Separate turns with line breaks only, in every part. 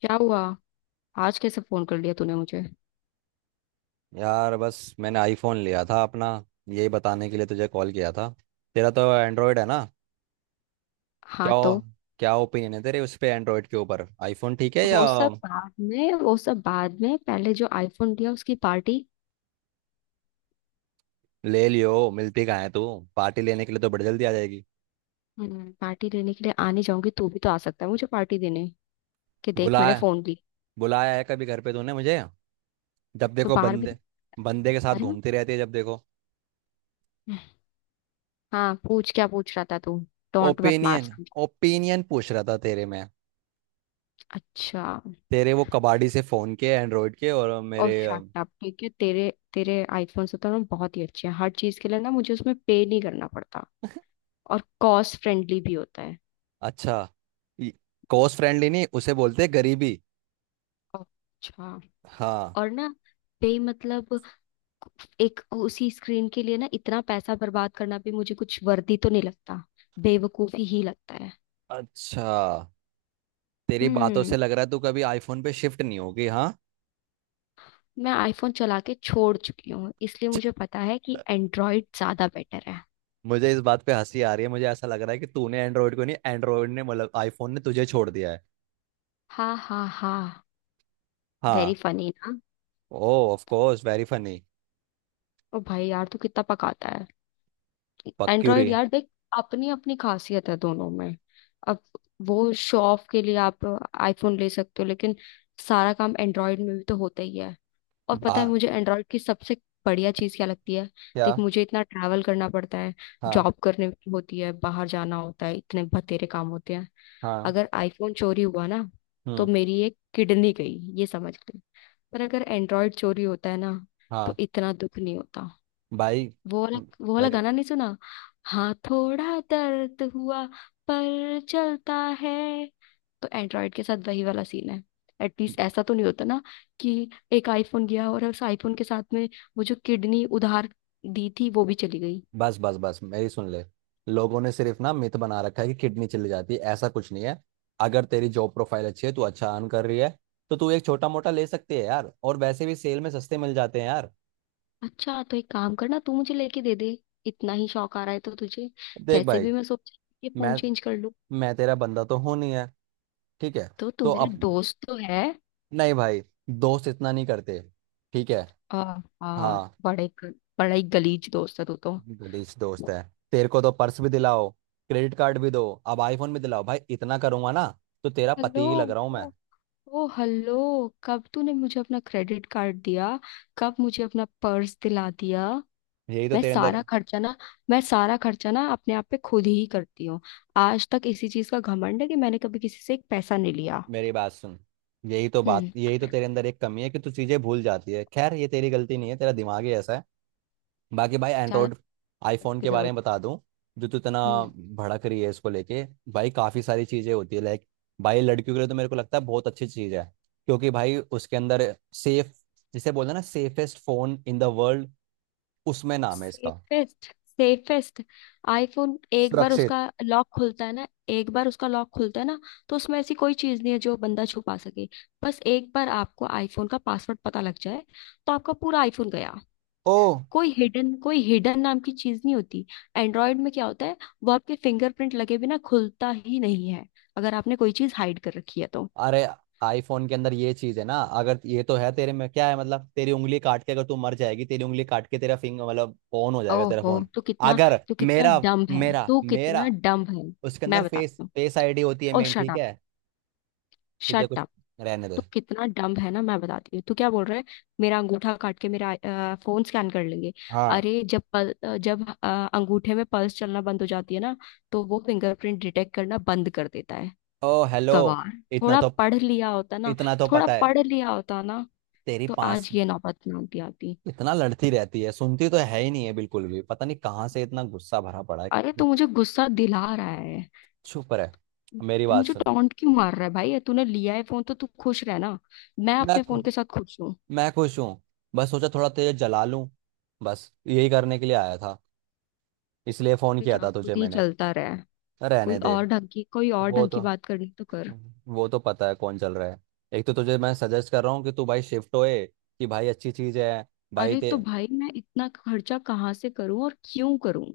क्या हुआ? आज कैसे फोन कर लिया तूने मुझे?
यार बस मैंने आईफोन लिया था अपना। यही बताने के लिए तुझे कॉल किया था। तेरा तो एंड्रॉयड है ना।
हाँ,
क्या ओ,
तो?
क्या ओपिनियन है तेरे उस पे, एंड्रॉयड के ऊपर आईफोन ठीक है या
वो सब बाद में। पहले जो आईफोन दिया उसकी पार्टी।
ले लियो। मिलती कहाँ है तू? पार्टी लेने के लिए तो बड़ी जल्दी आ जाएगी।
हम्म, पार्टी देने के लिए आने जाऊंगी, तू भी तो आ सकता है मुझे पार्टी देने। कि देख मैंने
बुलाया,
फोन ली।
बुलाया है कभी घर पे तूने मुझे? जब
तो
देखो
बाहर भी।
बंदे, बंदे के साथ
अरे
घूमती रहती है जब देखो।
हाँ, पूछ, क्या पूछ रहा था तू? टोंट मत मार।
ओपिनियन, ओपिनियन पूछ रहा था तेरे में,
अच्छा।
तेरे वो कबाड़ी से फोन के एंड्रॉयड के और
और
मेरे
शट अप। ठीक है, तेरे तेरे आईफोन से तो ना बहुत ही अच्छे हैं, हर चीज के लिए ना, मुझे उसमें पे नहीं करना पड़ता। और कॉस्ट फ्रेंडली भी होता है।
अच्छा। कोस्ट फ्रेंडली नहीं, उसे बोलते हैं गरीबी।
अच्छा।
हाँ।
और ना, पे मतलब एक उसी स्क्रीन के लिए ना इतना पैसा बर्बाद करना भी मुझे कुछ वर्दी तो नहीं लगता। बेवकूफी ही लगता है।
अच्छा, तेरी बातों से
हम्म,
लग रहा है तू कभी आईफोन पे शिफ्ट नहीं होगी, हाँ।
मैं आईफोन चला के छोड़ चुकी हूँ, इसलिए मुझे पता है कि एंड्रॉइड ज्यादा बेटर है।
मुझे इस बात पे हंसी आ रही है, मुझे ऐसा लग रहा है कि तूने एंड्रॉइड को नहीं, एंड्रॉइड ने मतलब आईफोन ने तुझे छोड़ दिया है।
हाँ, हाँ, हाँ। वेरी
हाँ।
फनी ना।
Oh, of course very funny.
ओ भाई यार तू कितना पकाता है।
पक्यूरी।
एंड्रॉइड, यार देख, अपनी अपनी खासियत है दोनों में। अब वो शो ऑफ के लिए आप आईफोन ले सकते हो, लेकिन सारा काम एंड्रॉइड में भी तो होता ही है। और
बा
पता है मुझे एंड्रॉयड की सबसे बढ़िया चीज़ क्या लगती है?
क्या?
देख, मुझे इतना ट्रैवल करना पड़ता है,
हाँ।
जॉब करने की होती है, बाहर जाना होता है, इतने बतेरे काम होते हैं।
हाँ।
अगर आईफोन चोरी हुआ ना, तो
हम्म।
मेरी एक किडनी गई, ये समझ ले। पर अगर एंड्रॉयड चोरी होता है ना, तो
हाँ
इतना दुख नहीं होता।
भाई।
वो वाला
म-
वो वाला
मेरे,
गाना नहीं सुना? हाँ, थोड़ा दर्द हुआ, पर चलता है। तो एंड्रॉयड के साथ वही वाला सीन है। एटलीस्ट ऐसा तो नहीं होता ना कि एक आईफोन गया और उस आईफोन के साथ में वो जो किडनी उधार दी थी वो भी चली गई।
बस बस बस मेरी सुन ले। लोगों ने सिर्फ ना मिथ बना रखा है कि किडनी चली जाती है, ऐसा कुछ नहीं है। अगर तेरी जॉब प्रोफाइल अच्छी है, तू अच्छा अर्न कर रही है, तो तू एक छोटा मोटा ले सकती है यार। और वैसे भी सेल में सस्ते मिल जाते हैं यार।
अच्छा, तो एक काम करना, तू मुझे लेके दे दे। इतना ही शौक आ रहा है तो तुझे।
देख
वैसे
भाई,
भी मैं सोच ये फोन
मैं
चेंज कर लूं।
मैं तेरा बंदा तो हूं नहीं है, ठीक है?
तो तू
तो
मेरा
अब
दोस्त तो है।
नहीं भाई, दोस्त इतना नहीं करते, ठीक है।
आ, आ,
हाँ,
बड़े ग- बड़ा ही गलीज दोस्त है तू तो।
गलीस दोस्त है। तेरे को तो पर्स भी दिलाओ, क्रेडिट कार्ड भी दो, अब आईफोन भी दिलाओ भाई। इतना करूंगा ना तो तेरा
हेलो!
पति ही लग रहा हूं मैं।
ओ, ओ हेलो! कब तूने मुझे अपना क्रेडिट कार्ड दिया? कब मुझे अपना पर्स दिला दिया?
यही तो
मैं
तेरे अंदर,
सारा खर्चा ना मैं सारा खर्चा ना अपने आप पे खुद ही करती हूँ। आज तक इसी चीज का घमंड है कि मैंने कभी किसी से एक पैसा नहीं लिया।
मेरी बात सुन, यही तो बात,
हम्म।
यही तो तेरे अंदर एक कमी है कि तू चीजें भूल जाती है। खैर ये तेरी गलती नहीं है, तेरा दिमाग ही ऐसा है। बाकी भाई
ज्यादा
एंड्रॉयड,
करने
आईफोन
की
के बारे में
जरूरत।
बता दूं, जो तू इतना
हम्म।
भड़क रही है इसको लेके। भाई काफी सारी चीजें होती है, लाइक, भाई लड़कियों के लिए तो मेरे को लगता है बहुत अच्छी चीज है। क्योंकि भाई उसके अंदर सेफ, जिसे बोलते हैं ना, safest phone in the world, उसमें नाम है इसका,
सेफेस्ट, सेफेस्ट आईफोन।
सुरक्षित।
एक बार उसका लॉक खुलता है ना, तो उसमें ऐसी कोई चीज नहीं है जो बंदा छुपा सके। बस एक बार आपको आईफोन का पासवर्ड पता लग जाए, तो आपका पूरा आईफोन गया।
ओ,
कोई हिडन नाम की चीज नहीं होती। एंड्रॉयड में क्या होता है, वो आपके फिंगरप्रिंट लगे बिना खुलता ही नहीं है, अगर आपने कोई चीज हाइड कर रखी है तो।
अरे आईफोन के अंदर ये चीज है ना, अगर ये तो है, तेरे में क्या है मतलब? तेरी उंगली काट के, अगर तू मर जाएगी, तेरी उंगली काट के तेरा फिंगर मतलब ऑन हो जाएगा तेरा
ओहो,
फोन?
तो कितना,
अगर
तो कितना
मेरा
डम्ब है
मेरा
तो कितना
मेरा
डम्ब है
उसके
मैं
अंदर फेस
बताती हूँ।
फेस आईडी होती है
ओ
मेन,
शट
ठीक
अप,
है। तुझे
शट
कुछ,
अप!
रहने दे।
तो कितना डम्ब है ना, मैं बताती हूँ तू क्या बोल रहा है। मेरा अंगूठा काट के मेरा फोन स्कैन कर लेंगे।
हाँ।
अरे जब पल, अ, जब अ, अंगूठे में पल्स चलना बंद हो जाती है ना, तो वो फिंगरप्रिंट डिटेक्ट करना बंद कर देता है।
ओ हेलो,
गवार!
इतना
थोड़ा
तो,
पढ़ लिया होता ना
इतना तो
थोड़ा
पता है।
पढ़ लिया होता ना,
तेरी
तो
पास
आज ये नौबत ना आती आती
इतना लड़ती रहती है, सुनती तो है ही नहीं है बिल्कुल भी। पता नहीं कहाँ से इतना गुस्सा भरा पड़ा है।
अरे तू मुझे गुस्सा दिला रहा है।
चुप रहे, मेरी
तू
बात
मुझे
सुन।
टॉन्ट क्यों मार रहा है भाई? तूने लिया है फोन तो तू खुश रह ना, मैं
मैं
अपने फोन के साथ खुश हूँ।
मैं खुश हूँ। बस सोचा थोड़ा तेज जला लूं, बस यही करने के लिए आया था, इसलिए फोन
तब ये
किया
चाक
था
खुद
तुझे
ही
मैंने।
जलता रहा है।
रहने
कोई
दे।
और ढंग की कोई और
वो
ढंग की
तो
बात करनी तो कर।
वो तो पता है कौन चल रहा है। एक तो तुझे मैं सजेस्ट कर रहा हूँ कि तू भाई शिफ्ट होए, कि भाई अच्छी चीज़ है भाई
अरे
ते।
तो भाई मैं इतना खर्चा कहाँ से करूं और क्यों करूं,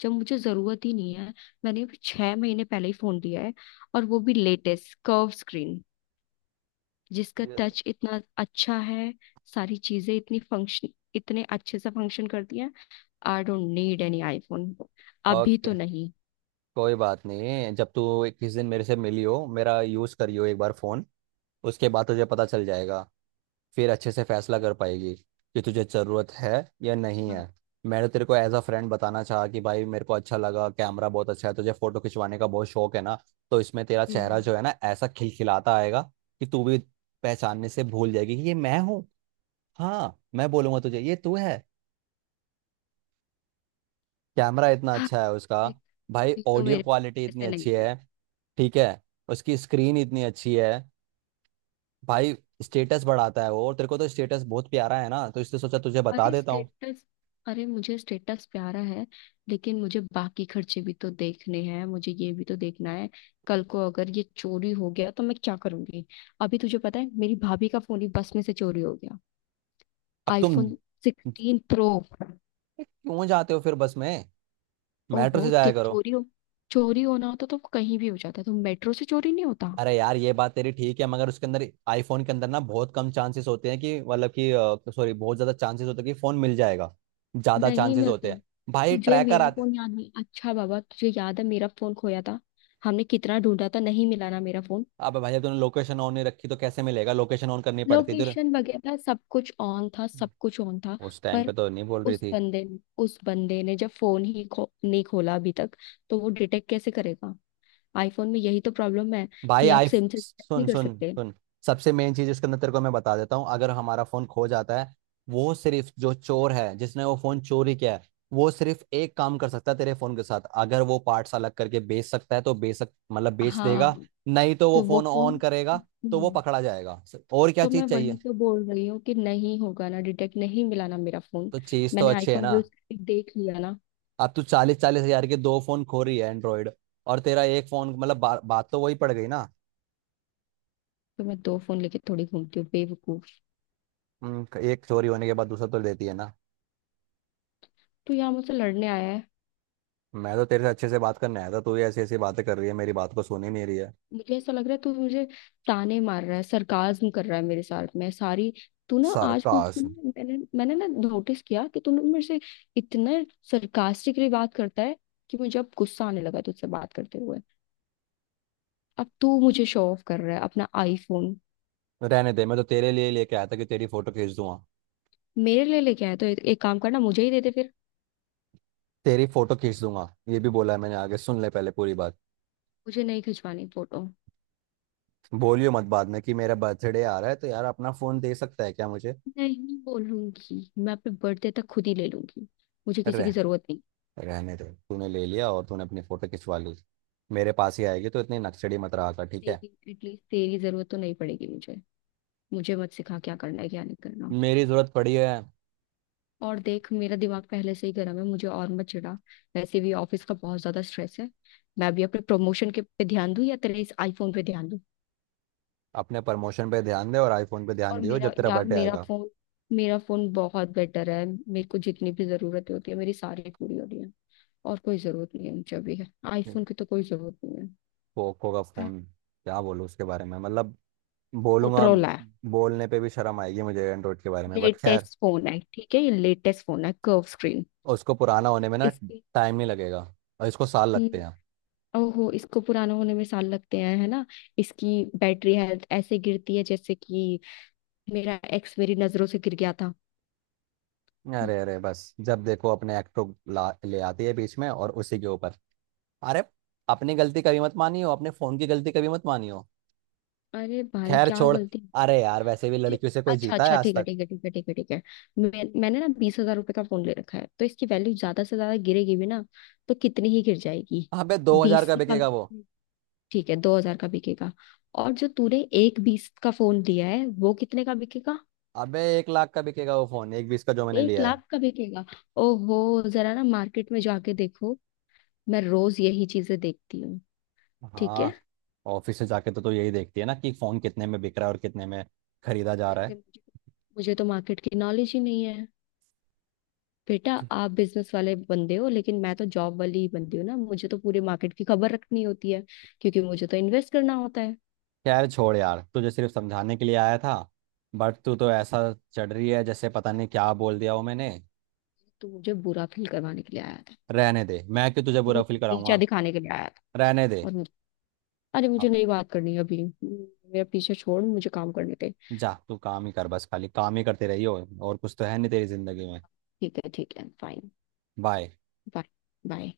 जब मुझे जरूरत ही नहीं है? मैंने अभी 6 महीने पहले ही फोन लिया है, और वो भी लेटेस्ट कर्व स्क्रीन, जिसका टच इतना अच्छा है। सारी चीजें इतनी फंक्शन, इतने अच्छे से फंक्शन करती हैं। I don't need any iPhone, अभी तो
ओके,
नहीं।
कोई बात नहीं, जब तू किसी दिन मेरे से मिली हो, मेरा यूज़ करियो एक बार फ़ोन, उसके बाद तुझे पता चल जाएगा। फिर अच्छे से फैसला कर पाएगी कि तुझे ज़रूरत है या नहीं
हाँ।
है। मैंने तेरे को एज अ फ्रेंड बताना चाहा कि भाई मेरे को अच्छा लगा, कैमरा बहुत अच्छा है, तुझे फोटो खिंचवाने का बहुत शौक है ना, तो इसमें तेरा चेहरा
हम्म।
जो है ना ऐसा खिलखिलाता आएगा कि तू भी पहचानने से भूल जाएगी कि ये मैं हूँ। हाँ, मैं बोलूंगा तुझे ये तू है, कैमरा इतना
हाँ।
अच्छा है उसका।
एक-
भाई
एक तो
ऑडियो
मेरे
क्वालिटी
पास
इतनी
ऐसे
अच्छी
नहीं है।
है, ठीक है, उसकी स्क्रीन इतनी अच्छी है भाई। स्टेटस बढ़ाता है वो, और तेरे को तो स्टेटस बहुत प्यारा है ना, तो इसलिए सोचा तुझे बता
अरे
देता हूँ।
स्टेटस, अरे मुझे स्टेटस प्यारा है, लेकिन मुझे बाकी खर्चे भी तो देखने हैं, मुझे ये भी तो देखना है कल को अगर ये चोरी हो गया तो मैं क्या करूंगी? अभी तुझे पता है मेरी भाभी का फोन ही बस में से चोरी हो गया।
अब तुम
आईफोन 16 प्रो।
क्यों जाते हो फिर बस में? मेट्रो
ओहो
से जाया
ठीक
करो।
चोरी हो चोरी होना होता तो कहीं भी हो जाता, तो मेट्रो से चोरी नहीं होता?
अरे यार ये बात तेरी ठीक है, मगर उसके अंदर, आईफोन के अंदर ना बहुत कम चांसेस होते हैं कि मतलब कि, सॉरी, बहुत ज्यादा चांसेस होते हैं कि फोन मिल जाएगा, ज्यादा
नहीं
चांसेस
मिलता
होते
है।
हैं। भाई
तुझे
ट्रैकर
मेरा
आते।
फोन याद नहीं, अच्छा बाबा तुझे याद है मेरा फोन खोया था? हमने कितना ढूंढा था, नहीं मिला ना मेरा फोन।
अबे भाई जब तूने लोकेशन ऑन नहीं रखी तो कैसे मिलेगा, लोकेशन ऑन करनी पड़ती थी।
लोकेशन वगैरह सब कुछ ऑन था, सब कुछ ऑन था।
उस टाइम
पर
पे तो नहीं बोल रही
उस
थी।
बंदे ने उस बंदे ने जब नहीं खोला अभी तक, तो वो डिटेक्ट कैसे करेगा? आईफोन में यही तो प्रॉब्लम है
भाई
कि आप
आई,
सिम से डिटेक्ट नहीं
सुन
कर
सुन
सकते।
सुन, सबसे मेन चीज इसके अंदर तेरे को मैं बता देता हूँ। अगर हमारा फोन खो जाता है, वो सिर्फ जो चोर है, जिसने वो फोन चोरी किया है, वो सिर्फ एक काम कर सकता है तेरे फोन के साथ। अगर वो पार्ट्स अलग करके बेच सकता है तो बेच सक, मतलब बेच
हाँ,
देगा। नहीं तो वो
तो वो
फोन ऑन
फोन।
करेगा, तो वो पकड़ा जाएगा। और क्या
तो मैं
चीज
वही
चाहिए,
तो बोल रही हूँ कि नहीं होगा ना डिटेक्ट, नहीं मिला ना मेरा फोन।
तो चीज तो
मैंने
अच्छी है
आईफोन
ना।
यूज करके देख लिया ना।
अब तू 40-40 हज़ार के दो फोन खो रही है एंड्रॉयड, और तेरा एक फोन मतलब बात तो वही पड़ गई ना।
तो मैं दो फोन लेके थोड़ी घूमती हूँ बेवकूफ।
एक चोरी होने के बाद दूसरा तो लेती है ना।
तू यहाँ मुझसे लड़ने आया है?
मैं तो तेरे से अच्छे से बात करने आया था, तू ही ऐसी ऐसी बातें कर रही है, मेरी बात को सुन ही नहीं रही है।
मुझे ऐसा लग रहा है तू मुझे ताने मार रहा है, सरकाज्म कर रहा है मेरे साथ में सारी। तू ना आज मुझ
सार्कास्म,
मैंने मैंने ना नोटिस किया कि तू ना मेरे से इतना सरकास्टिकली बात करता है कि मुझे अब गुस्सा आने लगा तुझसे बात करते हुए। अब तू मुझे शो ऑफ कर रहा है अपना आईफोन।
रहने दे। मैं तो तेरे लिए लेके आया था कि तेरी फोटो खींच दूंगा,
मेरे लिए लेके आया तो एक एक काम करना, मुझे ही दे दे फिर।
तेरी फोटो खींच दूंगा, ये भी बोला है मैंने, आगे सुन ले पहले पूरी बात।
मुझे नहीं खिंचवानी फोटो।
बोलियो मत बाद में कि मेरा बर्थडे आ रहा है तो यार अपना फोन दे सकता है क्या मुझे।
नहीं बोलूंगी, मैं अपने बर्थडे तक खुद ही ले लूंगी, मुझे किसी
रह
की जरूरत नहीं।
रहने दे, तूने ले लिया और तूने अपनी फोटो खिंचवा ली, मेरे पास ही आएगी। तो इतनी नक्सड़ी मत रहा कर, ठीक है?
तेरी, एटलीस्ट तेरी जरूरत तो नहीं पड़ेगी मुझे। मुझे मत सिखा क्या करना है क्या नहीं करना।
मेरी जरूरत पड़ी है।
और देख, मेरा दिमाग पहले से ही गर्म है, मुझे और मत चिढ़ा। वैसे भी ऑफिस का बहुत ज्यादा स्ट्रेस है। मैं भी अपने प्रमोशन के पे ध्यान दूं या तेरे इस आईफोन पे ध्यान दूं?
अपने प्रमोशन पे ध्यान दे, और आईफोन पे ध्यान
और
दियो
मेरा,
जब तेरा
यार
बर्थडे आएगा।
मेरा फोन बहुत बेटर है, मेरे को जितनी भी जरूरत होती है मेरी सारी पूरी हो रही है। और कोई जरूरत नहीं है मुझे अभी आईफोन की, तो कोई जरूरत नहीं
पोको का
है।
फोन, क्या बोलूं उसके बारे में, मतलब बोलूंगा,
मोटरोला
बोलने पे भी शर्म आएगी मुझे एंड्रॉइड के बारे में, बट खैर,
लेटेस्ट फोन है, ठीक है, ये लेटेस्ट फोन है, कर्व स्क्रीन।
उसको पुराना होने में ना
इसकी,
टाइम नहीं लगेगा। और इसको साल लगते
हम्म,
हैं।
ओहो, इसको पुराना होने में साल लगते हैं है ना? इसकी बैटरी हेल्थ ऐसे गिरती है जैसे कि मेरा एक्स मेरी नजरों से गिर गया था। हम्म।
अरे अरे बस, जब देखो अपने एक्ट को ला, ले आती है बीच में और उसी के ऊपर, अरे, अपनी गलती कभी मत मानियो, अपने फोन की गलती कभी मत मानियो।
अरे भाई
खैर
क्या
छोड़,
गलती?
अरे यार वैसे भी
मुझे,
लड़कियों से कोई
अच्छा
जीता है
अच्छा,
आज
ठीक है
तक।
ठीक है ठीक है ठीक है ठीक है। मैंने ना 20,000 रुपए का फोन ले रखा है, तो इसकी वैल्यू ज्यादा से ज्यादा गिरेगी भी ना, तो कितनी ही गिर जाएगी?
अबे 2 हज़ार
बीस
का
से कम?
बिकेगा वो।
ठीक है, 2,000 का बिकेगा। और जो तूने एक बीस का फोन दिया है वो कितने का बिकेगा?
अबे 1 लाख का बिकेगा वो फोन, 1,20,000 का जो मैंने
एक
लिया है।
लाख का बिकेगा? ओहो, जरा ना मार्केट में जाके देखो, मैं रोज यही चीजें देखती हूँ। ठीक
हाँ।
है।
ऑफिस से जाके तो तू यही देखती है ना कि फोन कितने में बिक रहा है और कितने में खरीदा जा रहा
जैसे
है।
मुझे मुझे तो मार्केट की नॉलेज ही नहीं है? बेटा, आप बिजनेस वाले बंदे हो, लेकिन मैं तो जॉब वाली ही बंदी हूँ ना, मुझे तो पूरे मार्केट की खबर रखनी होती है, क्योंकि मुझे तो इन्वेस्ट करना होता है।
यार छोड़ यार, तुझे सिर्फ समझाने के लिए आया था, बट तू तो ऐसा चढ़ रही है जैसे पता नहीं क्या बोल दिया हो मैंने।
तू मुझे बुरा फील करवाने के लिए आया था।
रहने दे, मैं क्यों तुझे
तू
बुरा फील
मुझे नीचा
कराऊंगा।
दिखाने के लिए आया था।
रहने दे।
और अरे मुझे
अब
नहीं बात करनी अभी, मेरा पीछे छोड़, मुझे काम करने दे।
जा तू काम ही कर, बस खाली काम ही करते रही हो, और कुछ तो है नहीं तेरी जिंदगी में।
ठीक है, ठीक है, फाइन।
बाय।
बाय। बाय।